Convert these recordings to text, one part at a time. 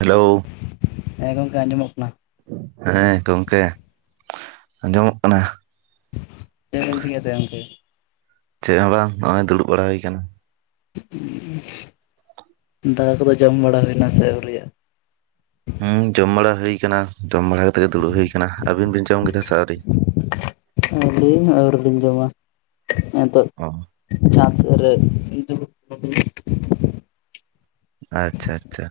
Hello. ᱦᱮᱸ ᱜᱚᱢᱠᱮ ᱟᱸᱡᱚᱢᱚᱜ ᱠᱟᱱᱟ᱾ ᱦᱮᱸ ᱜᱚᱝᱠᱮ ᱟᱸᱡᱚᱢᱚᱜ ᱠᱟᱱᱟ᱾ ᱪᱮᱫ ᱮᱢ ᱪᱤᱠᱟᱹᱭ ᱮᱫ ᱛᱟᱦᱮ ᱜᱚᱢᱠᱮ? ᱪᱮᱫ ᱦᱚᱸ ᱵᱟᱝ ᱱᱚᱜᱚᱭ ᱫᱩᱲᱩᱵ ᱵᱟᱲᱟ ᱦᱩᱭ ᱟᱠᱟᱱᱟ᱾ ᱫᱟᱠᱟ ᱠᱚᱫᱚ ᱡᱚᱢ ᱵᱟᱲᱟ ᱦᱩᱭᱱᱟ ᱱᱟ ᱥᱮ ᱟᱹᱣᱨᱤᱭᱟᱜ-ᱟ? ᱦᱮᱸ ᱡᱚᱢ ᱵᱟᱲᱟ ᱦᱩᱭ ᱟᱠᱟᱱᱟ ᱡᱚᱢ ᱵᱟᱲᱟ ᱠᱟᱛᱮᱜ ᱜᱮ ᱫᱩᱲᱩᱵ ᱦᱩᱭ ᱟᱠᱟᱱᱟ ᱾ ᱟᱵᱤᱱ ᱵᱤᱱ ᱡᱚᱢ ᱠᱮᱫᱟ ᱥᱮ ᱟᱹᱣᱨᱤ? ᱟᱹᱞᱤᱧ ᱟᱹᱣᱨᱤᱞᱤᱧ ᱡᱚᱢᱟ, ᱦᱤᱛᱚᱜ ᱚ ᱪᱷᱟᱫ ᱥᱮᱫ ᱨᱮ ᱫᱩᱲᱩᱵ ᱠᱟᱱᱟᱞᱤᱧ ᱾ ᱟᱪᱪᱷᱟ ᱟᱪᱪᱷᱟ᱾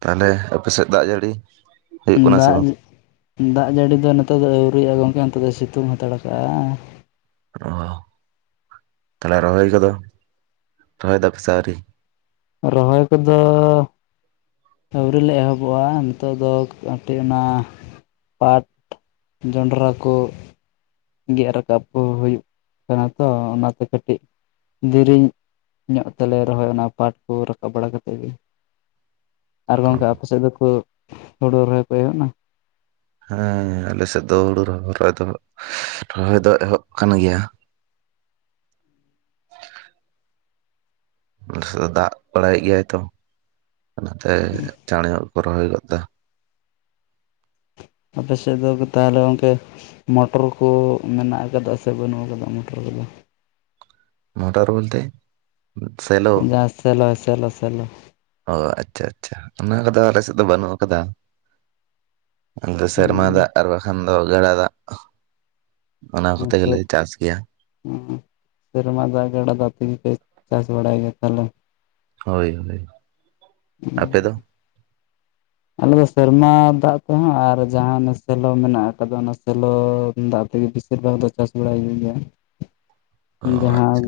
ᱛᱟᱦᱚᱞᱮ ᱟᱯᱮ ᱥᱮᱫ ᱫᱟᱜ ᱡᱟᱹᱲᱤ ᱦᱩᱭᱩᱜ ᱠᱟᱱᱟ ᱥᱮ ᱫᱟᱜ ᱵᱟᱝ ᱫᱟᱜ ᱡᱟᱹᱲᱤ ᱫᱚ ᱱᱚᱛᱮ ᱫᱚ ᱟᱹᱣᱨᱤᱭ-ᱟ ᱜᱚᱝᱠᱮ ᱱᱚᱛᱮ ᱫᱚ ᱥᱤᱛᱩᱝ ᱦᱟᱛᱟᱲ ᱠᱟᱜ-ᱟ᱾ ᱚ ᱛᱟᱦᱚᱞᱮ ᱨᱚᱦᱚᱭ ᱠᱚᱫᱚ ᱨᱚᱦᱚᱭ ᱫᱟᱯᱮ ᱥᱮ ᱟᱹᱣᱨᱤ? ᱨᱚᱦᱚᱭ ᱠᱚᱫᱚ ᱟᱹᱣᱨᱤ ᱞᱮ ᱮᱦᱚᱵᱚᱜ-ᱟ ᱱᱤᱛᱚᱜ ᱫᱚ ᱠᱟᱹᱴᱤᱡ ᱚᱱᱟ ᱯᱟᱴ ᱡᱚᱱᱰᱨᱟ ᱠᱚ ᱜᱮᱫ ᱨᱟᱠᱟᱵ ᱠᱚ ᱦᱩᱭᱩᱜ ᱠᱟᱱᱟ ᱛᱚ ᱚᱱᱟᱛᱮ ᱠᱟᱹᱴᱤᱡ ᱫᱷᱮᱨᱤᱧ ᱧᱚᱜ ᱛᱮᱞᱮ ᱨᱚᱦᱚᱭ ᱚᱱᱟ ᱯᱟᱴ ᱠᱚ ᱨᱟᱠᱟᱵ ᱵᱟᱲᱟ ᱠᱟᱛᱮᱫ ᱜᱮ᱾ ᱟᱨ ᱜᱚᱝᱠᱮ ᱟᱯᱮ ᱥᱮᱫ ᱫᱚᱠᱚ ᱦᱩᱲᱩ ᱨᱚᱦᱚᱭ ᱠᱚ ᱮᱦᱚᱵ ᱱᱟ? ᱦᱮᱸ ᱟᱞᱮ ᱥᱮᱫ ᱫᱚ ᱦᱩᱲᱩ ᱨᱚᱦᱚᱭ ᱫᱚ ᱨᱚᱦᱚᱭ ᱫᱚ ᱮᱦᱚᱵ ᱠᱟᱱ ᱜᱮᱭᱟ᱾ ᱟᱞᱮ ᱥᱮᱫ ᱫᱚ ᱫᱟᱜ ᱵᱟᱲᱟᱭᱮᱫ ᱜᱮᱭᱟᱭ ᱛᱚ ᱚᱱᱟᱛᱮ ᱪᱟᱸᱬᱮ ᱧᱚᱜ ᱜᱮᱠᱚ ᱨᱚᱦᱚᱭ ᱜᱚᱫᱟ᱾ ᱟᱯᱮ ᱥᱮᱫ ᱫᱚ ᱛᱟᱦᱚᱞᱮ ᱜᱚᱢᱠᱮ ᱢᱚᱴᱚᱨ ᱠᱚ ᱢᱮᱱᱟᱜ ᱟᱠᱟᱫᱟ ᱥᱮ ᱵᱟᱹᱱᱩᱜ ᱟᱠᱟᱫᱟ ᱢᱚᱴᱚᱨ ᱠᱚᱫᱚ? ᱢᱳᱴᱚᱨ ᱵᱚᱞᱛᱮ ᱥᱮᱞᱳ? ᱥᱮᱞᱳ ᱥᱮᱞᱳ ᱥᱮᱞᱳ᱾ ᱚ ᱟᱪᱪᱷᱟ ᱟᱪᱪᱷᱟ ᱚᱱᱟ ᱠᱚᱫᱚ ᱟᱞᱮ ᱥᱮᱫ ᱫᱚ ᱵᱟᱹᱱᱩᱜ ᱟᱠᱟᱫᱟ᱾ ᱟᱫᱚ ᱥᱮᱨᱢᱟ ᱫᱟᱜ ᱟᱵᱠᱷᱟᱱ ᱫᱚ ᱜᱟᱰᱟ ᱫᱟᱜ ᱚᱱᱟ ᱦᱩᱸ ᱠᱚᱛᱮ ᱥᱮ ᱜᱮᱞᱮ ᱪᱟᱥ ᱜᱮᱭᱟ᱾ ᱥᱮᱨᱢᱟ ᱫᱟᱜ ᱜᱟᱰᱟ ᱫᱟᱜ ᱛᱮᱜᱮᱯᱮ ᱪᱟᱥ ᱵᱟᱲᱟᱭ ᱜᱮᱭᱟ ᱛᱟᱦᱚᱞᱮ ᱾ ᱦᱳᱭ ᱦᱳᱭ ᱾ᱟᱯᱮ ᱫᱚ? ᱟᱞᱮ ᱫᱚ ᱥᱮᱨᱢᱟ ᱫᱟᱜ ᱛᱮᱦᱚᱸ ᱟᱨ ᱡᱟᱦᱟᱸ ᱥᱮᱞᱳ ᱢᱮᱱᱟᱜ ᱟᱠᱟᱫᱟ ᱚᱱᱟ ᱥᱮᱞᱳ ᱫᱟᱜ ᱛᱮᱜᱮ ᱵᱮᱥᱤ ᱵᱮᱥᱤ ᱫᱚ ᱪᱟᱥ ᱵᱟᱲᱟᱭ ᱦᱩᱭᱩᱜ ᱜᱮᱭᱟ᱾ ᱚ ᱡᱟᱦᱟᱸ ᱟᱪᱪᱷᱟ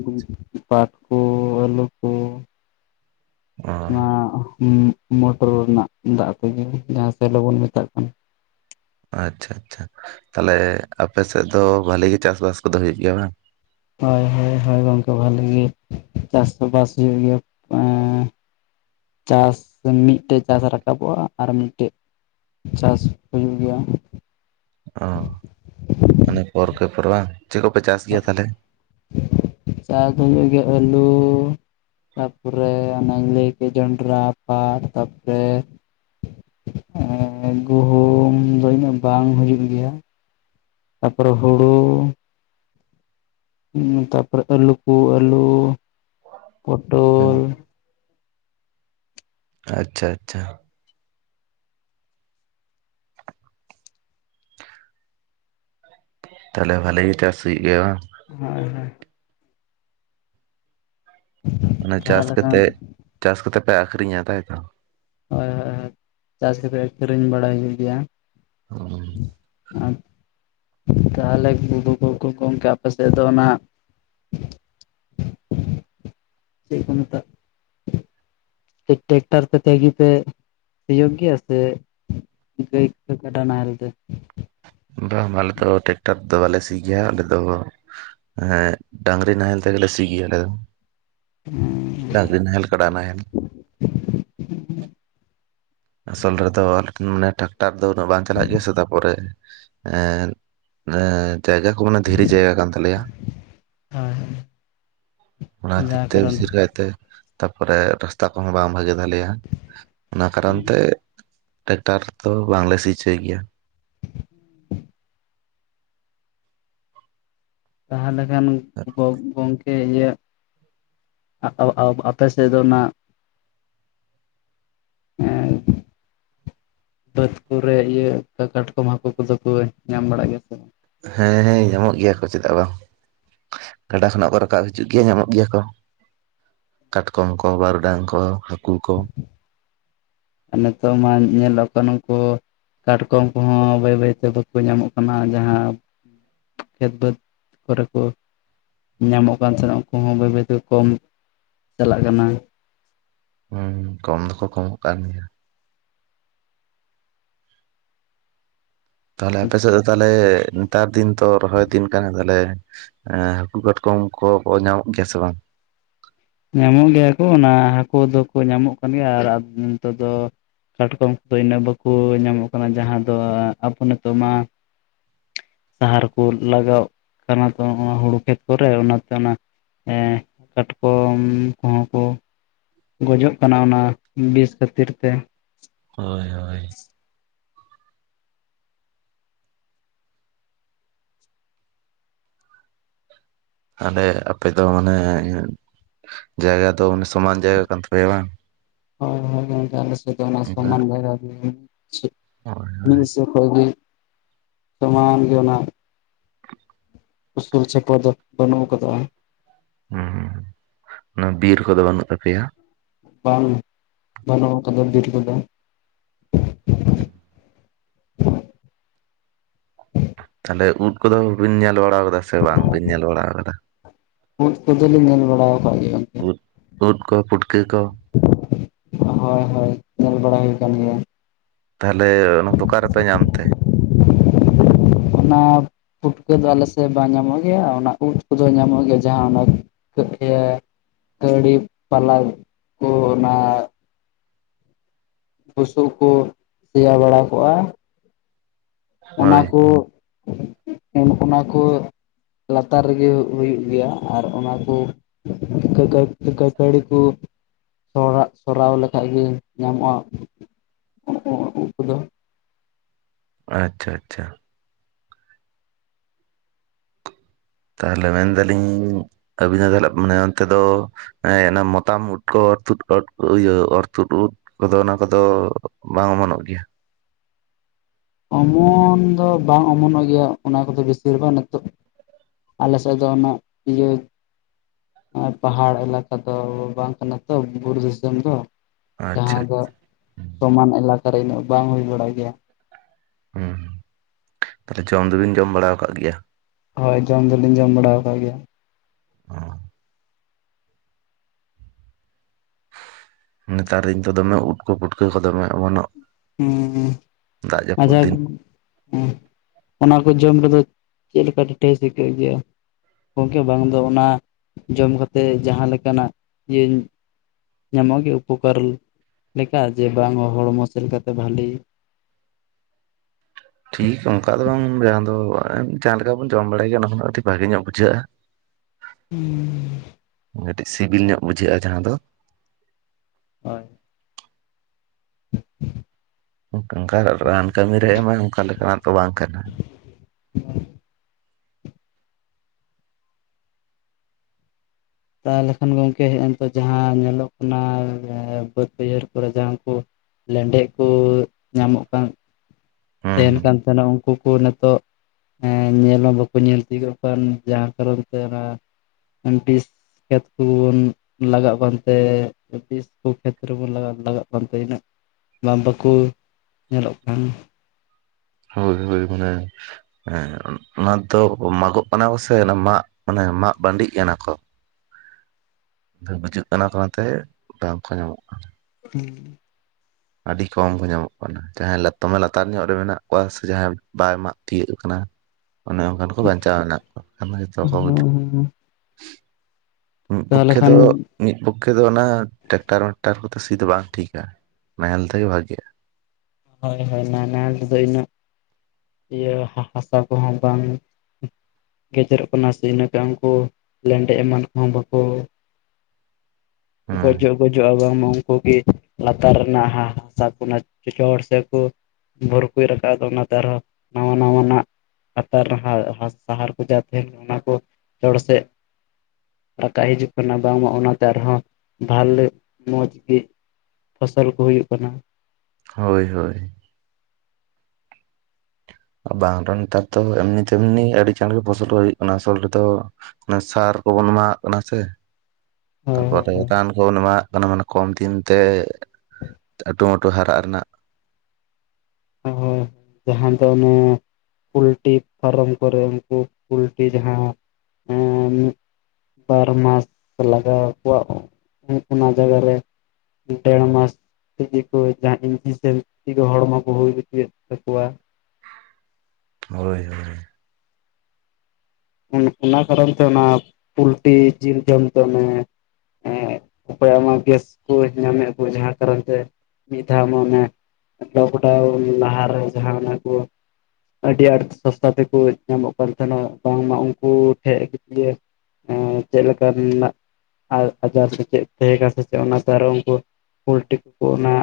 ᱯᱟᱴ ᱠᱩ ᱟᱹᱞᱩ ᱠᱚ ᱚ ᱚᱱᱟ ᱢᱚᱴᱚᱨ ᱨᱮᱱᱟᱜ ᱫᱟᱜ ᱛᱮᱜᱮ ᱡᱟᱦᱟᱸ ᱥᱮᱞᱳ ᱵᱚᱱ ᱢᱮᱛᱟᱜ ᱠᱟᱱ᱾ ᱟᱪᱪᱷᱟ ᱟᱪᱪᱷᱟ ᱛᱟᱦᱚᱞᱮ ᱟᱯᱮ ᱥᱮᱫ ᱫᱚ ᱵᱷᱟᱞᱤ ᱜᱮ ᱪᱟᱥᱵᱟᱥ ᱠᱚᱫᱚ ᱦᱩᱭᱩᱜ ᱜᱮᱭᱟ ᱵᱟᱝ? ᱦᱳᱭ ᱦᱳᱭ ᱦᱳᱭ ᱜᱚᱝᱠᱮ ᱵᱷᱷᱟᱞᱤ ᱜᱮ ᱪᱟᱥ ᱵᱟᱥ ᱦᱩᱭᱩᱜ ᱜᱮᱭᱟ᱾ ᱪᱟᱥ ᱫᱚ ᱢᱤᱫᱴᱮᱡ [unintelligible] ᱨᱟᱠᱟᱵᱚᱜᱼᱟ ᱟᱨ ᱢᱤᱫᱴᱮᱡ ᱪᱟᱥ ᱦᱩᱭᱩᱜ ᱜᱮᱭᱟ᱾ ᱚ, ᱢᱟᱱᱮ ᱯᱚᱨᱠᱮ ᱯᱚᱨ ᱵᱟᱝ, ᱪᱮᱫ ᱠᱚᱯᱮ ᱪᱟᱥ ᱜᱮᱭᱟ ᱛᱟᱦᱚᱞᱮ? ᱪᱟᱥ ᱫᱚ ᱦᱩᱭᱩᱜ ᱜᱮᱭᱟ ᱟᱹᱞᱩ ᱛᱟᱯᱚᱨᱮ ᱚᱱᱟ ᱞᱟᱹᱭ ‌ᱯᱮ ᱡᱚᱱᱰᱨᱟ [unintelligible] ᱛᱟᱯᱚᱨᱮ ᱮᱸ ᱜᱩᱦᱩᱢ ᱫᱚ ᱩᱱᱟᱹᱜ ᱵᱟᱝ ᱦᱩᱭᱩᱜ ᱜᱮᱭᱟ, ᱛᱟᱯᱚᱨᱮ ᱦᱩᱲᱩ, ᱛᱟᱯᱚᱨᱮ ᱟᱹᱞᱩ ᱠᱚ ᱟᱹᱞᱩ, ᱦᱩᱸ ᱯᱚᱴᱚᱞ᱾ ᱟᱪᱪᱷᱟ ᱟᱪᱪᱷᱟ᱾ ᱛᱟᱦᱚᱞᱮ ᱵᱷᱟᱞᱤ ᱜᱮ ᱪᱟᱥ ᱦᱩᱭᱩᱜ ᱜᱮᱭᱟ ᱵᱟᱝ? ᱦᱳᱭ ᱦᱳᱭ᱾ ᱚᱱᱟ ᱪᱟᱥ ᱛᱟᱦᱚᱞᱮ ᱠᱷᱟᱱ ᱠᱟᱛᱮᱜ, ᱪᱟᱥ ᱠᱟᱛᱮ ᱯᱮ ᱟᱠᱷᱨᱤᱧᱟ ᱛᱟᱭᱛᱚ? ᱦᱳᱭ ᱦᱳᱭ ᱦᱳᱭ, ᱪᱟᱥ ᱠᱟᱛᱮ ᱟᱹᱠᱷᱨᱤᱧ ᱵᱟᱲᱟ ᱦᱩᱭᱩᱜ ᱜᱮᱭᱟ᱾ [unintelligible] ᱛᱟᱦᱚᱞᱮ ᱜᱩᱰᱩ ᱠᱚᱠᱚ ᱜᱚᱝᱠᱮ ᱟᱯᱮ ᱥᱮᱫ ᱫᱚ ᱚᱱᱟ, ᱪᱮᱫ ᱠᱚ ᱢᱮᱛᱟᱜ, ᱪᱮᱜ ᱴᱮᱠᱴᱟᱨ ᱛᱮ ᱯᱮ ᱜᱮ ᱯᱮ ᱥᱩᱣᱳᱜᱽ ᱜᱮᱭᱟ ᱥᱮ, ᱜᱟᱹᱭ ᱠᱚ ᱜᱟᱰᱟ ᱱᱟᱦᱮᱞ ᱛᱮ? ᱵᱟᱝ ᱵᱟᱝ ᱟᱞᱮ ᱫᱚ ᱴᱮᱠᱴᱟᱨ ᱛᱮᱫᱚ ᱵᱟᱞᱮ ᱥᱤ ᱜᱮᱭᱟ ᱟᱞᱮ ᱫᱚ [unintelligible] ᱰᱟᱝᱨᱤ ᱱᱟᱦᱮᱞ ᱛᱮᱜᱮᱞᱮ ᱥᱤ ᱜᱮᱭᱟ ᱟᱞᱮ ᱫᱚ᱾ ᱰᱟᱝᱨᱤ ᱱᱟᱦᱮᱞ ᱠᱟᱰᱟ ᱱᱟᱦᱮᱞ᱾ [inaudible] ᱟᱥᱚᱞ ᱨᱮᱫᱚ ᱟᱞᱮ ᱴᱷᱮᱱ ᱢᱟᱱᱮ ᱴᱨᱟᱠᱴᱟᱨ ᱫᱚ ᱩᱱᱟᱹᱜ ᱵᱟᱝ ᱪᱟᱞᱟᱜ ᱜᱮᱭᱟ ᱥᱮ ᱛᱟᱨᱯᱚᱨᱮ ᱮᱸᱜ, [unintelligible] ᱡᱟᱭᱜᱟ ᱠᱚ ᱢᱟᱱᱮ ᱫᱷᱤᱨᱤ ᱡᱟᱭᱜᱟ ᱠᱟᱱ ᱛᱟᱞᱮᱭᱟ, ᱦᱳᱭ ᱦᱳᱭ ᱚᱱᱟ ᱠᱷᱟᱹᱛᱤᱨ ᱡᱟᱦᱟᱸ ᱛᱮ ᱠᱟᱨᱚᱱ ᱵᱤᱰᱤᱨ ᱠᱟᱭᱛᱮ ᱛᱟᱯᱚᱨᱮ ᱨᱟᱥᱛᱟ ᱠᱚᱦᱚᱸ ᱵᱟᱝ ᱵᱷᱟᱜᱮ ᱛᱟᱞᱮᱭᱟ᱾ ᱚᱱᱟ ᱠᱟᱨᱚᱱ ᱛᱮ, ᱴᱮᱠᱴᱟᱨ ᱫᱚ ᱵᱟᱝᱞᱮ ᱥᱤ ᱦᱚᱪᱚᱭ ᱜᱮᱭᱟ᱾ ᱛᱟᱦᱚᱞᱮ ᱠᱷᱟᱱ ᱜᱚ ᱜᱚᱝ ᱠᱮ ᱤᱭᱟᱹ, [unintelligible] ᱟᱯᱮ ᱥᱮᱫ ᱫᱚ ᱚᱱᱟ [inaudible] ᱵᱟᱹᱫᱽ ᱠᱚᱨᱮ ᱤᱭᱟᱹ ᱚᱝᱠᱟ ᱠᱟᱴᱠᱚᱢ ᱦᱟᱹᱠᱩ ᱠᱚᱫᱚ ᱠᱚ ᱧᱟᱢ ᱵᱟᱲᱟᱜ ᱜᱮᱭᱟ ᱥᱮ ᱵᱟᱝ? ᱦᱮᱸ ᱦᱮᱸ ᱧᱟᱢᱚᱜ ᱜᱮᱭᱟ ᱠᱚ ᱪᱮᱫᱟᱜ ᱵᱟᱝ᱾ ᱜᱟᱰᱟ ᱠᱷᱚᱱᱟᱜ ᱠᱚ ᱨᱟᱠᱟᱵ ᱦᱤᱡᱩᱜ ᱜᱮᱭᱟ ᱧᱟᱢᱚᱜ ᱜᱮᱭᱟ ᱠᱚ᱾ ᱠᱟᱴᱠᱚᱢ ᱠᱚ, ᱵᱟᱨᱩᱜᱰᱟᱝ ᱠᱚ, ᱦᱟᱹᱠᱩ ᱠᱚ, ᱟᱨ ᱱᱤᱛᱳᱜ ᱢᱟ ᱧᱮᱞᱚᱜ ᱠᱟᱱᱟ ᱩᱱᱠᱩ ᱠᱟᱴᱠᱚᱢ ᱠᱚᱦᱚᱸ ᱵᱟᱹᱭ ᱵᱟᱹᱭᱛᱮ ᱵᱟᱠᱚ ᱧᱟᱢᱚᱜ ᱠᱟᱱᱟ ᱡᱟᱦᱟᱸ ᱠᱷᱮᱛ ᱵᱟᱫᱽ ᱠᱚᱨᱮ ᱠᱚ ᱧᱟᱢᱚᱜ ᱠᱟᱱ ᱛᱟᱦᱮᱸᱱᱟ ᱩᱝᱠᱩ ᱦᱚᱸ ᱵᱟᱹᱭ ᱵᱟᱹᱭ ᱛᱮ ᱠᱚᱢ ᱪᱟᱞᱟᱜ ᱠᱟᱱᱟ᱾ ᱦᱩᱸ ᱦᱩᱸ ᱠᱚᱢ ᱫᱚᱠᱚ ᱠᱚᱢᱚᱜ ᱠᱟᱱ ᱜᱮᱭᱟ᱾ ᱛᱟᱦᱚᱞᱮ ᱟᱯᱮ ᱥᱮᱫ ᱫᱚ ᱛᱟᱦᱚᱞᱮ ᱱᱮᱛᱟᱨ ᱫᱤᱱ ᱛᱚ ᱨᱚᱦᱚᱭ ᱫᱤᱱ ᱠᱟᱱᱟ ᱛᱟᱦᱚᱞᱮ, ᱮᱸ ᱦᱟᱹᱠᱩ ᱠᱟᱴᱠᱚᱢ ᱠᱚᱠᱚ ᱧᱟᱢᱚᱜ ᱜᱮᱭᱟ ᱥᱮ ᱵᱟᱝ? ᱧᱟᱢᱚᱜ ᱜᱮᱭᱟ ᱠᱚ, ᱚᱱᱟ ᱦᱟᱹᱠᱩ ᱫᱚᱠᱚ ᱧᱟᱢᱚᱜ ᱠᱟᱱ ᱜᱮᱭᱟ ᱟᱨ ᱱᱤᱛᱚᱜ ᱫᱚ ᱠᱟᱴᱠᱚᱢ ᱠᱚᱫᱚ ᱤᱱᱟᱹᱜ ᱵᱟᱠᱚ ᱧᱟᱢᱚᱜ ᱠᱟᱱᱟ ᱡᱟᱦᱟᱸ ᱫᱚ ᱟᱵᱚ ᱱᱤᱛᱚᱜ ᱢᱟ ᱥᱟᱦᱟᱨ ᱠᱚ ᱞᱟᱜᱟᱣ ᱠᱟᱱᱟ ᱛᱚ ᱦᱚᱸᱜ ᱚᱱᱟ ᱦᱩᱲᱩ ᱠᱷᱮᱛ ᱠᱚᱨᱮ ᱚᱱᱟᱛᱮ ᱚᱱᱟ ᱮᱸᱻ ᱠᱟᱴᱠᱚᱢ ᱠᱚᱦᱚᱸ ᱠᱚ ᱜᱚᱡᱚᱜ ᱠᱟᱱᱟ ᱚᱱᱟ ᱵᱤᱥ ᱠᱷᱟᱹᱛᱤᱨ ᱛᱮ᱾ ᱦᱳᱭ ᱦᱳᱭ᱾ ᱦᱟᱰᱮ ᱟᱯᱮ ᱫᱚ ᱢᱟᱱᱮ ᱮᱸ ᱡᱟᱭᱜᱟ ᱫᱚ ᱥᱚᱢᱟᱱ ᱡᱟᱭᱜᱟ ᱠᱟᱱ ᱛᱟᱯᱮᱭᱟ ᱵᱟᱝ? ᱦᱳᱭ ᱦᱳᱭ ᱟᱞᱮ ᱥᱮᱫ ᱫᱚ ᱚᱱᱠᱟ ᱥᱚᱢᱟᱱ ᱡᱟᱭᱜᱟ ᱜᱮ ᱦᱳᱭ ᱦᱳᱭ [unintelligible] [unintelligible] ᱥᱚᱢᱟᱱ ᱜᱮ ᱚᱱᱟ ᱩᱥᱩᱞ ᱪᱮᱯᱚ ᱫᱚ ᱵᱟᱹᱱᱩᱜ ᱟᱠᱟᱫᱟ᱾ ᱦᱩᱸ ᱦᱩᱸ ᱵᱤᱨ ᱠᱚᱫᱚ ᱵᱟᱹᱱᱩᱜ ᱛᱟᱯᱮᱭᱟ? ᱵᱟᱝ ᱵᱟᱹᱱᱩᱜ ᱟᱠᱟᱫᱟ ᱵᱤᱨ ᱠᱚᱫᱚ᱾ ᱛᱟᱦᱚᱞᱮ ᱩᱫ ᱠᱚᱫᱚ ᱵᱤᱱ ᱧᱮᱞ ᱵᱟᱲᱟ ᱠᱟᱫᱟ ᱥᱮ ᱵᱟᱝᱵᱤᱱ ᱧᱮᱞ ᱵᱟᱲᱟ ᱠᱟᱫᱟ? ᱩᱫ ᱠᱚᱫᱚᱞᱮ ᱧᱮᱞ ᱵᱟᱲᱟ ᱟᱠᱟᱫ ᱜᱮᱭᱟ᱾ ᱩᱫ ᱩᱫ ᱠᱚ ᱯᱩᱴᱠᱟᱹ ᱠᱚ᱾ ᱦᱳᱭ ᱦᱳᱭ ᱧᱮᱞ ᱵᱟᱲᱟ ᱦᱩᱭ ᱠᱟᱱ ᱜᱮᱭᱟ᱾ ᱛᱟᱦᱚᱞᱮ ᱚᱱᱟ ᱫᱚ ᱚᱠᱟᱱ ᱨᱮᱯᱮ ᱧᱟᱢ ᱛᱮ? ᱚᱱᱟ ᱯᱷᱩᱴᱠᱟᱹ ᱫᱚ ᱟᱞᱮᱥᱮᱫ ᱵᱟᱝ ᱧᱟᱢᱚᱜ ᱜᱮᱭᱟ ᱚᱱᱟ ᱩᱫ ᱠᱚᱫᱚ ᱧᱟᱢᱚᱜ ᱜᱮᱭᱟ ᱡᱟᱦᱟᱸ ᱚᱱᱟ [unintelligible] ᱯᱟᱞᱟᱣ ᱠᱚ ᱚᱱᱟ ᱵᱩᱥᱩᱵ ᱠᱚ ᱥᱮᱭᱟ ᱵᱟᱲᱟ ᱠᱚᱜᱼᱟ᱾ ᱚᱱᱟ ᱦᱳᱭ ᱠᱚ ᱚᱱᱟ ᱠᱚ ᱞᱟᱛᱟᱨ ᱨᱮᱜᱮ ᱦᱩᱭᱩᱜ ᱜᱮᱭᱟ ᱟᱨ ᱚᱱᱟ ᱠᱚ [unintelligible] ᱠᱚ ᱾ ᱛᱚᱨᱟᱜ ᱥᱚᱨᱦᱟᱣ ᱞᱮᱠᱷᱟᱡ ᱜᱮ ᱧᱟᱢᱚᱜᱼᱟ [unintelligible] ᱠᱚᱫᱚ ᱾ ᱟᱪᱪᱷᱟ ᱟᱪᱪᱷᱟ᱾ ᱛᱟᱞᱦᱮ ᱢᱮᱱ ᱫᱟᱹᱞᱤᱧ ᱟᱹᱵᱤ ᱫᱚ ᱛᱟᱞᱮᱜ ᱢᱟᱱᱮ ᱚᱱᱛᱮ ᱫᱚ ᱮᱸ ᱮᱱᱟ ᱢᱚᱛᱟᱢ ᱩᱫ ᱠᱚ ᱚᱨᱛᱩᱫ ᱛᱩᱫ ᱩᱫ ᱨᱩᱟᱹᱲ ᱚᱨᱛᱩᱫ ᱩᱫ᱾ ᱠᱚᱫᱚ ᱚᱱᱟ ᱠᱚᱫᱚ ᱵᱟᱝ ᱚᱢᱚᱱᱚᱜ ᱜᱤᱭᱟ? ᱚᱢᱚᱱ ᱫᱚ ᱵᱟᱝ ᱚᱢᱚᱱᱚᱜ ᱜᱮᱭᱟ ᱚᱱᱟ ᱠᱚᱫᱚ ᱵᱤᱥᱤᱨ ᱵᱷᱟᱜᱽ ᱱᱤᱛᱚᱜ ᱟᱞᱮ ᱥᱮᱜ ᱫᱚ ᱚᱱᱟ ᱤᱭᱟᱹ ᱦᱚᱜᱼᱚᱭ ᱯᱟᱦᱟᱲ ᱮᱞᱟᱠᱟ ᱫᱚ ᱵᱟᱝ ᱠᱟᱱᱟ ᱛᱚ ᱵᱩᱨᱩ ᱫᱤᱥᱚᱢ ᱫᱚ᱾ ᱟᱪᱪᱷᱟ ᱡᱟᱦᱟᱸ ᱫᱚ ᱥᱚᱢᱟᱱ ᱮᱞᱟᱠᱟ ᱨᱮ ᱩᱱᱟᱹᱜ ᱵᱟᱝ ᱦᱩᱭ ᱵᱟᱲᱟᱭ ᱜᱮᱭᱟ᱾ ᱦᱩᱸ ᱛᱟᱞᱦᱮ ᱡᱚᱢ ᱫᱚ ᱵᱤᱱ ᱡᱚᱢ ᱵᱟᱲᱟᱣ ᱟᱠᱟᱜ ᱜᱮᱭᱟ? ᱦᱳᱭ ᱡᱚᱢ ᱫᱚᱞᱤᱧ ᱡᱚᱢ ᱵᱟᱲᱟᱣ ᱟᱠᱟᱜ ᱜᱮᱭᱟ᱾ ᱚ ᱱᱮᱛᱟ ᱨᱤᱧ ᱫᱚ ᱫᱚᱢᱮ ᱩᱫᱽ ᱠᱚ ᱯᱩᱴᱠᱟᱹ ᱠᱚ ᱫᱚᱢᱮ ᱚᱢᱚᱱᱚᱜ ᱦᱩᱸ ᱦᱩᱸ ᱫᱟᱜ ᱡᱟᱹᱯᱩᱫ ᱟᱪᱷᱟ ᱫᱤᱱ ᱦᱮ ᱚᱱᱟ ᱠᱚ ᱡᱚᱢ ᱨᱮᱫᱚ ᱪᱮᱜ ᱞᱮᱠᱟ ᱛᱮ ᱴᱮᱥ ᱟᱭᱠᱟᱹᱜ ᱜᱮᱭᱟ? ᱜᱚᱝᱠᱮ ᱵᱟᱝ ᱫᱚ ᱚᱱᱟ ᱡᱚᱢ ᱠᱟᱛᱮᱜ ᱡᱟᱦᱟᱸ ᱞᱮᱠᱟᱱᱟᱜ ᱤᱭᱟᱹᱧ ᱧᱟᱢᱚᱜ ᱜᱮ ᱩᱯᱚᱠᱟᱨ ᱞᱮᱠᱟ ᱡᱮ ᱵᱟᱝ ᱦᱚᱲᱢᱚ ᱥᱮᱜ ᱞᱮᱠᱟ ᱛᱮ ᱵᱷᱟᱞᱤ? ᱴᱷᱤᱠ ᱚᱝᱠᱟ ᱫᱚ ᱵᱟᱝ ᱡᱟᱦᱟᱸ ᱫᱚ ᱡᱟᱦᱟᱸ ᱞᱮᱠᱟ ᱵᱚᱱ ᱡᱚᱢ ᱵᱟᱲᱟᱭ ᱜᱮᱭᱟ ᱚᱱᱟ ᱠᱷᱚᱱᱟᱜ ᱴᱷᱤᱠ ᱵᱷᱟᱜᱤ ᱧᱚᱜ ᱵᱩᱡᱷᱟᱹᱜᱼᱟ᱾ ᱦᱩᱸᱻ᱾ ᱢᱤᱫᱴᱮᱡ ᱥᱤᱵᱤᱞ ᱧᱚᱜ ᱵᱩᱡᱷᱟᱹᱜᱼᱟ ᱡᱟᱦᱟᱸ ᱫᱚ᱾ ᱦᱳᱭ᱾ ᱚᱝᱠᱟ ᱨᱟᱱ ᱠᱟᱹᱢᱤ ᱨᱮ ᱮᱢᱟ ᱚᱝᱠᱟ ᱞᱮᱠᱟᱱᱟᱜ ᱫᱚ ᱵᱟᱝ ᱠᱟᱱᱟ᱾ ᱛᱟᱞᱦᱮ ᱠᱷᱟᱱ ᱜᱚᱝᱠᱮ ᱦᱮᱸᱜ-ᱮ ᱱᱤᱛᱚᱜ ᱡᱟᱦᱟᱸ ᱧᱮᱞᱚᱜ ᱠᱟᱱᱟ ᱵᱟᱹᱫ ᱵᱟᱹᱭᱦᱟᱹᱲ ᱠᱚᱨᱮ ᱡᱟᱦᱟᱸ ᱠᱚ ᱞᱮᱸᱰᱮᱜ ᱠᱚ ᱧᱟᱢᱚᱜ ᱠᱟᱱ᱾ ᱦᱩᱸ ᱛᱮᱸᱦᱮᱱ ᱦᱩᱸ ᱠᱟᱱ ᱛᱟᱦᱮᱱᱚᱜ ᱩᱱᱠᱩ ᱠᱚ ᱱᱤᱛᱚᱜ ᱦᱮᱸ ᱧᱮᱞ ᱦᱚᱸ ᱵᱟᱠᱚ ᱧᱮᱞ ᱛᱤᱭᱟᱜᱚᱜ ᱠᱟᱱ ᱡᱟᱦᱟᱸ ᱠᱟᱨᱚᱱ ᱛᱮ ᱚᱱ ᱛᱤᱥ᱾ ᱠᱷᱮᱛ ᱠᱚ ᱵᱚᱱ ᱞᱟᱜᱟᱜ ᱠᱟᱱᱛᱮ ᱛᱤᱥ ᱠᱚ ᱠᱷᱮᱛ ᱠᱚᱨᱮ ᱵᱚᱱ ᱞᱟᱜᱟᱜ ᱠᱟᱱᱛᱮ ᱤᱱᱟᱹᱜ ᱵᱟᱝ ᱵᱟᱠᱚ ᱧᱮᱞᱚᱜ ᱠᱟᱱ ᱾ ᱦᱳᱭ ᱦᱳᱭ ᱢᱟᱱᱮ ᱦᱮᱸ ᱚᱱᱟ ᱫᱚ ᱢᱟᱜᱚᱜ ᱠᱟᱱᱟ ᱠᱚ ᱥᱮ ᱢᱟᱜ ᱢᱟᱱᱮ ᱢᱟᱜ ᱵᱟᱸᱰᱤᱜ ᱠᱟᱱᱟ ᱠᱚ ᱾ ᱵᱩᱡᱷᱟᱹᱜ ᱠᱟᱱᱟ ᱠᱚ ᱚᱱᱟ ᱛᱮ ᱵᱟᱝ ᱠᱚ ᱧᱟᱢᱚᱜ ᱠᱟᱱᱟ ᱾ ᱦᱩᱸ ᱾ ᱟᱹᱰᱤ ᱠᱚᱢ ᱠᱚ ᱧᱟᱢᱚᱜ ᱠᱟᱱᱟ, ᱡᱟᱦᱟᱸᱭ ᱞᱟᱛ ᱫᱚᱢᱮ ᱞᱟᱛᱟᱨ ᱧᱚᱜ ᱨᱮ ᱢᱮᱱᱟᱜ ᱠᱚᱣᱟ ᱥᱮ ᱡᱟᱦᱟᱸᱭ ᱵᱟᱭ ᱢᱟᱜ ᱛᱤᱭᱟᱹᱜᱚᱜ ᱠᱟᱱᱟ ᱾ ᱚᱱᱮ ᱚᱱᱠᱟᱱ ᱠᱚ ᱵᱟᱧᱪᱟᱣ ᱢᱮᱱᱟᱜ ᱠᱚ ᱵᱟᱠᱷᱟᱱ ᱦᱚᱭᱛᱚ ᱠᱚ ᱜᱩᱡᱩᱜ ᱦᱩᱸ ᱢᱤᱫ ᱛᱟᱦᱚᱞᱮ ᱯᱚᱠᱠᱷᱮ ᱫᱚ ᱠᱷᱟᱱ ᱢᱤᱫ ᱯᱚᱠᱠᱷᱮ ᱫᱚ ᱚᱱᱟ ᱴᱮᱠᱴᱟᱨᱠ ᱢᱮᱠᱴᱟᱨ ᱠᱚᱛᱮ ᱥᱤ ᱫᱚ ᱵᱟᱝ ᱴᱷᱤᱠᱟ, ᱱᱟᱦᱮᱞ ᱛᱮᱜᱮ ᱵᱷᱟᱜᱤᱭᱟ ᱾ ᱦᱳᱭ ᱦᱳᱭ ᱱᱟ-ᱱᱟᱦᱮᱞ ᱛᱤᱫᱚ ᱤᱱᱟᱹᱜ ᱤᱭᱟᱹ ᱦᱟ-ᱦᱟᱥᱟ ᱠᱚᱦᱚᱸ ᱵᱟᱝ ᱜᱮᱡᱮᱨᱚᱜ ᱠᱟᱱᱟ ᱥᱮ ᱤᱱᱟᱹ ᱠᱷᱟᱜ ᱩᱝᱠᱩ ᱞᱮᱸᱰᱮᱜ ᱮᱢᱟᱱ ᱠᱚᱦᱚᱸ ᱵᱟᱠᱚ ᱦᱩᱸ ᱜᱚᱡᱚᱜ ᱜᱚᱡᱚᱜᱼᱟ ᱵᱟᱝ ᱵᱟᱝ ᱠᱩᱜᱤ ᱞᱟᱛᱟᱨ ᱨᱮᱱᱟᱜ ᱦᱟ-ᱦᱟᱥᱟ ᱠᱚ ᱚᱱᱟ ᱪᱚ-ᱪᱚᱴ ᱥᱮᱠᱚ ᱵᱷᱳᱨ ᱠᱚᱭ ᱨᱟᱠᱟᱵ ᱫᱟ ᱚᱱᱟ ᱛᱮ ᱟᱨᱦᱚᱸ ᱱᱟᱣᱟ ᱱᱟᱣᱟᱱᱟᱜ ᱞᱟᱛᱟᱨ ᱦᱟ-ᱦᱟ ᱥᱟᱦᱟᱨ ᱠᱚ ᱡᱟ ᱛᱟᱦᱮᱱ ᱠᱟᱱᱟ ᱚᱱᱟ ᱠᱚ ᱪᱚᱲ ᱥᱮᱜ ᱨᱟᱠᱟᱜ ᱦᱤᱡᱩᱜ ᱠᱟᱱᱟ ᱵᱟᱝ ᱢᱟ ᱚᱱᱟ ᱛᱮ ᱟᱨᱦᱚᱸ ᱵᱷᱟᱞᱞᱮ ᱢᱚᱸᱡᱽ ᱜᱤ ᱯᱷᱚᱥᱚᱞ ᱠᱚ ᱦᱩᱭᱩᱜ ᱠᱟᱱᱟ᱾ ᱦᱳᱭ, ᱦᱳᱭ ᱾ ᱵᱟᱝ ᱨᱮ ᱱᱮᱛᱟᱨ ᱫᱚ ᱮᱢᱱᱤ ᱛᱮᱢᱱᱤ ᱟᱹᱰᱤ ᱪᱟᱸᱬ ᱜᱤ ᱯᱷᱚᱥᱚᱞ ᱠᱚ ᱦᱩᱭᱩᱜ ᱠᱟᱱᱟ ᱟᱥᱚᱞ ᱨᱮᱫᱚ ᱚᱱᱮ ᱥᱟᱨ ᱠᱚ ᱵᱚᱱ ᱮᱢᱟᱜ ᱠᱟᱱᱟ ᱥᱮ, ᱦᱳᱭ ᱛᱟᱯᱚᱨᱮ ᱦᱳᱭ ᱨᱟᱱ ᱠᱚ ᱵᱚᱱ ᱮᱢᱟᱣᱟᱜ ᱠᱟᱱᱟ ᱢᱟᱱᱮ ᱠᱚᱢ ᱫᱤᱱ ᱛᱮ ᱟ. ᱴᱩᱢᱟᱹᱴᱩ ᱦᱟᱨᱟᱜ ᱨᱮᱱᱟᱜ ᱾ ᱦᱳᱭ, ᱡᱟᱦᱟᱸ ᱫᱚ ᱚᱱᱮ ᱯᱩᱞᱴᱤ ᱯᱷᱟᱨᱚᱢ ᱠᱚᱨᱮ ᱩᱱᱠᱩ ᱯᱩᱞᱴᱤ ᱡᱟᱦᱟᱸ ᱮᱸᱻ ᱵᱟᱨ ᱢᱟᱥ ᱞᱟᱜᱟᱣ ᱟᱠᱚᱣᱟ ᱩᱱ ᱚᱱᱟ ᱡᱟᱜᱟ ᱨᱮ ᱰᱮᱲ ᱢᱟᱥ ᱛᱮᱜᱤ ᱠᱩ ᱡᱟᱸᱦᱟ ᱤᱧᱡᱤᱥᱮᱱ ᱛᱤ ᱫᱚ ᱦᱚᱲᱢᱚ ᱠᱩ ᱦᱩᱭ ᱦᱚᱪᱚᱭᱮᱫ ᱛᱟᱠᱚᱣᱟ᱾ ᱦᱳᱭ, ᱦᱳᱭ ᱾ ᱚᱱ-ᱚᱱᱟ ᱠᱟᱨᱚᱱ ᱛᱮ ᱚᱱᱟ ᱯᱩᱞᱴᱤ ᱡᱤᱞ ᱡᱚᱢ ᱫᱚ ᱚᱱᱮ ᱮᱸᱜ ᱚᱠᱚᱭᱟᱜ ᱢᱟ ᱜᱮᱥ ᱦᱩᱭ ᱧᱟᱢᱮᱜ ᱠᱩ ᱡᱟᱦᱟᱸ ᱠᱟᱨᱚᱱ ᱛᱮ ᱢᱤᱫ ᱫᱷᱟᱣ ᱢᱚ ᱚᱱᱮᱜ ᱞᱚᱠᱰᱟᱣᱩᱱ ᱞᱟᱦᱟᱨᱮ ᱡᱟᱦᱟᱸ ᱚᱱᱟ ᱠᱚ ᱟᱹᱰᱤ ᱟᱸᱴ ᱥᱚᱥᱛᱟ ᱛᱮᱠᱩᱡ ᱧᱟᱢᱚᱜ ᱠᱟᱱ ᱛᱟᱦᱮᱱᱟ᱾ ᱵᱟᱝᱢᱟ ᱩᱱᱠᱩ ᱴᱷᱮᱡ ᱜᱮ ᱮᱸ ᱪᱮᱫ ᱞᱮᱠᱟ ᱱᱟᱜ ᱟᱨ ᱟᱡᱟᱨ ᱥᱮ ᱪᱮᱫ ᱛᱮᱦᱮᱸ ᱠᱟᱱ ᱥᱮᱪᱮᱜ ᱚᱱᱟ ᱛᱮ ᱟᱨᱚ ᱩᱝᱠᱩ ᱯᱩᱞᱴᱤ ᱠᱩ ᱚᱱᱟ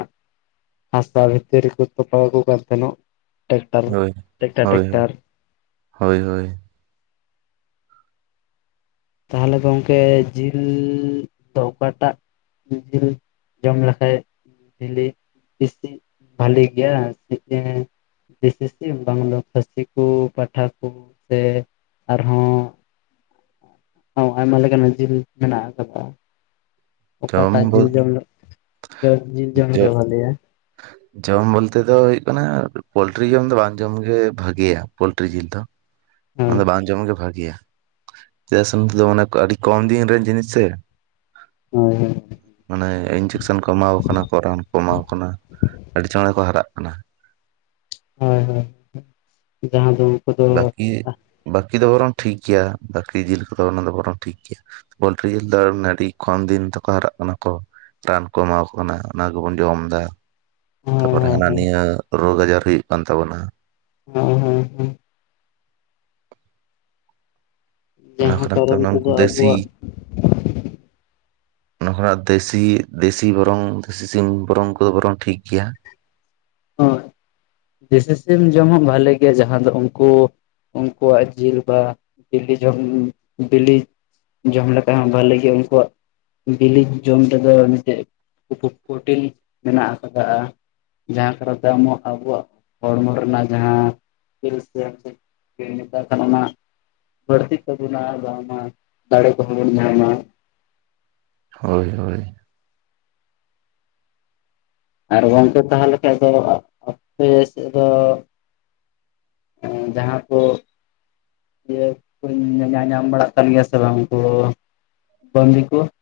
ᱦᱟᱥᱟ ᱵᱷᱤᱛᱤᱨ ᱨᱮ ᱠᱩ ᱛᱚᱯᱟᱣ ᱠᱩ ᱠᱟᱱ ᱛᱟᱦᱮᱱᱚᱜ ᱾ ᱦᱳᱭ, ᱦᱳᱭ, ᱦᱳᱭ, ᱦᱳᱭ ᱾ ᱛᱟᱦᱮᱞᱮ ᱜᱚᱝᱠᱮ ᱡᱤᱞᱻ ᱫᱚ ᱚᱠᱟ ᱴᱟᱜ ᱡᱤᱞ ᱡᱚᱢ ᱞᱮᱠᱷᱟᱡ ᱪᱤᱞᱤ ᱵᱤᱥᱤ ᱵᱷᱟᱞᱤ ᱜᱮᱭᱟ ᱥᱮᱪᱮ ᱫᱤᱥᱤ ᱥᱤᱢ ᱵᱟᱝ ᱫᱚ ᱠᱷᱟᱹᱥᱤ ᱠᱩ ᱯᱟᱴᱷᱟ ᱠᱩ ᱥᱮ ᱟᱨᱦᱚᱸ ᱦᱚᱸ ᱟᱭᱢᱟ ᱞᱮᱠᱟᱱᱟᱜ ᱡᱤᱞ ᱢᱮᱱᱟᱜ ᱟᱠᱟᱫᱟ᱾ ᱚᱠᱟ ᱡᱚᱢ ᱴᱟᱜ ᱡᱤᱞ ᱵᱚᱞ ᱡᱚᱢ ᱞᱮ ᱡᱚ ᱡᱤᱞ ᱡᱚᱢ ᱡᱚ ᱞᱮᱠᱷᱟᱜ ᱵᱷᱟᱞᱤᱭᱟ? ᱡᱚᱢ ᱵᱚᱞᱛᱮ ᱫᱚ ᱦᱩᱭᱩᱜ ᱠᱟᱱᱟ ᱯᱳᱞᱴᱨᱤ ᱡᱚᱢ ᱫᱚ ᱵᱟᱝ ᱡᱚᱢ ᱜᱮ ᱵᱷᱟᱜᱮᱭᱟ ᱯᱳᱞᱴᱨᱤ ᱡᱤᱞ ᱫᱚ᱾ ᱦᱳᱭ ᱚᱱᱟ ᱫᱚ ᱵᱟᱝ ᱡᱚᱢ ᱜᱤ ᱵᱷᱟᱹᱜᱤᱭᱟ ᱪᱮᱫᱟᱜ ᱥᱮ ᱱᱚᱛᱮ ᱫᱚ ᱢᱟᱱᱮ ᱟᱹᱰᱤ ᱠᱚᱢ ᱫᱤᱱ ᱨᱮᱱ ᱡᱤᱱᱤᱥ ᱥᱮ᱾ ᱦᱩᱸ ᱦᱩᱸ ᱢᱟᱱᱮ ᱤᱱᱡᱮᱠᱥᱮᱱ ᱠᱚ ᱮᱢᱟᱣ ᱠᱚ ᱠᱟᱱᱟ ᱨᱟᱱ ᱠᱚ ᱮᱢᱟᱣ ᱠᱟᱱᱟ ᱟᱹᱰᱤ ᱪᱚᱸᱬᱮ ᱠᱚ ᱦᱟᱨᱟᱜ ᱠᱟᱱᱟ᱾ ᱦᱩᱸ ᱦᱩᱸ ᱡᱟᱦᱟᱸ ᱫᱚ ᱫᱚ ᱵᱟᱹᱠᱤ ᱵᱟᱹᱠᱤ ᱫᱚ ᱵᱚᱨᱚᱝ ᱴᱷᱤᱠ ᱜᱮᱭᱟ ᱵᱟᱹᱠᱤ ᱡᱤᱞ ᱠᱚᱫᱚ ᱚᱱᱟ ᱫᱚ ᱵᱚᱨᱚᱝ ᱴᱷᱤᱠ ᱜᱮᱭᱟ᱾ ᱯᱳᱞᱴᱨᱤ ᱡᱤᱞ ᱫᱚ ᱟᱱᱮ ᱟᱹᱰᱤ ᱠᱚᱢ ᱫᱤᱱ ᱛᱮᱠᱚ ᱦᱟᱨᱟᱜ ᱠᱟᱱᱟ ᱠᱚ᱾ ᱨᱟᱱ ᱠᱚ ᱮᱢᱟᱣ ᱠᱚ ᱠᱟᱱᱟ ᱚᱱᱟ ᱜᱮ ᱵᱚᱱ ᱡᱚᱢ ᱫᱟ᱾ ᱦᱳᱭ ᱛᱟᱯᱚᱨᱮ ᱦᱳᱭ ᱦᱟᱱᱟ ᱱᱤᱭᱟᱹ ᱨᱳᱜᱽ ᱟᱡᱟᱨ ᱦᱩᱭᱩᱜ ᱠᱟᱱ ᱛᱟᱵᱚᱱᱟ᱾ ᱦᱩᱸ ᱦᱩᱸ ᱚᱱᱟ ᱡᱟᱦᱟᱸ ᱠᱷᱚᱱᱟᱜ ᱫᱚ ᱠᱟᱨᱚᱱ ᱱᱩᱠᱩ ᱛᱮᱫᱚ ᱫᱮᱥᱤ ᱟᱵᱚᱣᱟᱜ ᱚᱱᱟ ᱠᱷᱚᱱᱟᱜ ᱫᱮᱥᱤ ᱫᱮᱥᱤ ᱵᱚᱨᱚᱝ ᱫᱮᱥᱤ ᱥᱤᱢ ᱵᱚᱨᱚᱝ ᱩᱱᱠᱩ ᱫᱚ ᱵᱚᱨᱚᱝ ᱴᱷᱤᱠ ᱜᱮᱭᱟ᱾ ᱦᱚᱭ ᱫᱮᱥᱤ ᱥᱤᱢ ᱡᱚᱢ ᱦᱚᱸ ᱵᱷᱟᱞᱮ ᱜᱮᱭᱟ ᱡᱟᱦᱟᱸ ᱫᱚ ᱩᱝᱠᱩ ᱩᱱᱠᱩᱣᱟᱜ ᱡᱤᱞ ᱵᱟ ᱵᱤᱞᱤ ᱡᱚᱢ ᱵᱤᱞᱤ ᱡᱚᱢ ᱞᱮᱠᱷᱟᱡ ᱵᱷᱟᱹᱞᱤ ᱜᱤ ᱩᱱᱠᱩᱣᱟᱜ [unintelligible] ᱡᱟᱦᱟᱸ ᱠᱚᱨᱮ [unintelligible] ᱟᱵᱚᱣᱟᱜ ᱦᱚᱲᱢᱚ ᱨᱮᱱᱟᱜ ᱡᱟᱦᱟᱸ ᱤᱞ [unintelligible] [unintelligible] ᱦᱳᱭ ᱦᱳᱭ [unintelligible] ᱮᱜᱸ ᱡᱟᱦᱟᱸ ᱠᱩ [unintelligible]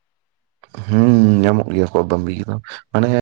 ᱦᱩᱸᱸᱸ ᱧᱟᱢᱚᱜ ᱜᱮᱭᱟ ᱠᱚ ᱵᱟᱸᱵᱤ ᱠᱚᱫᱚ ᱢᱟᱱᱮ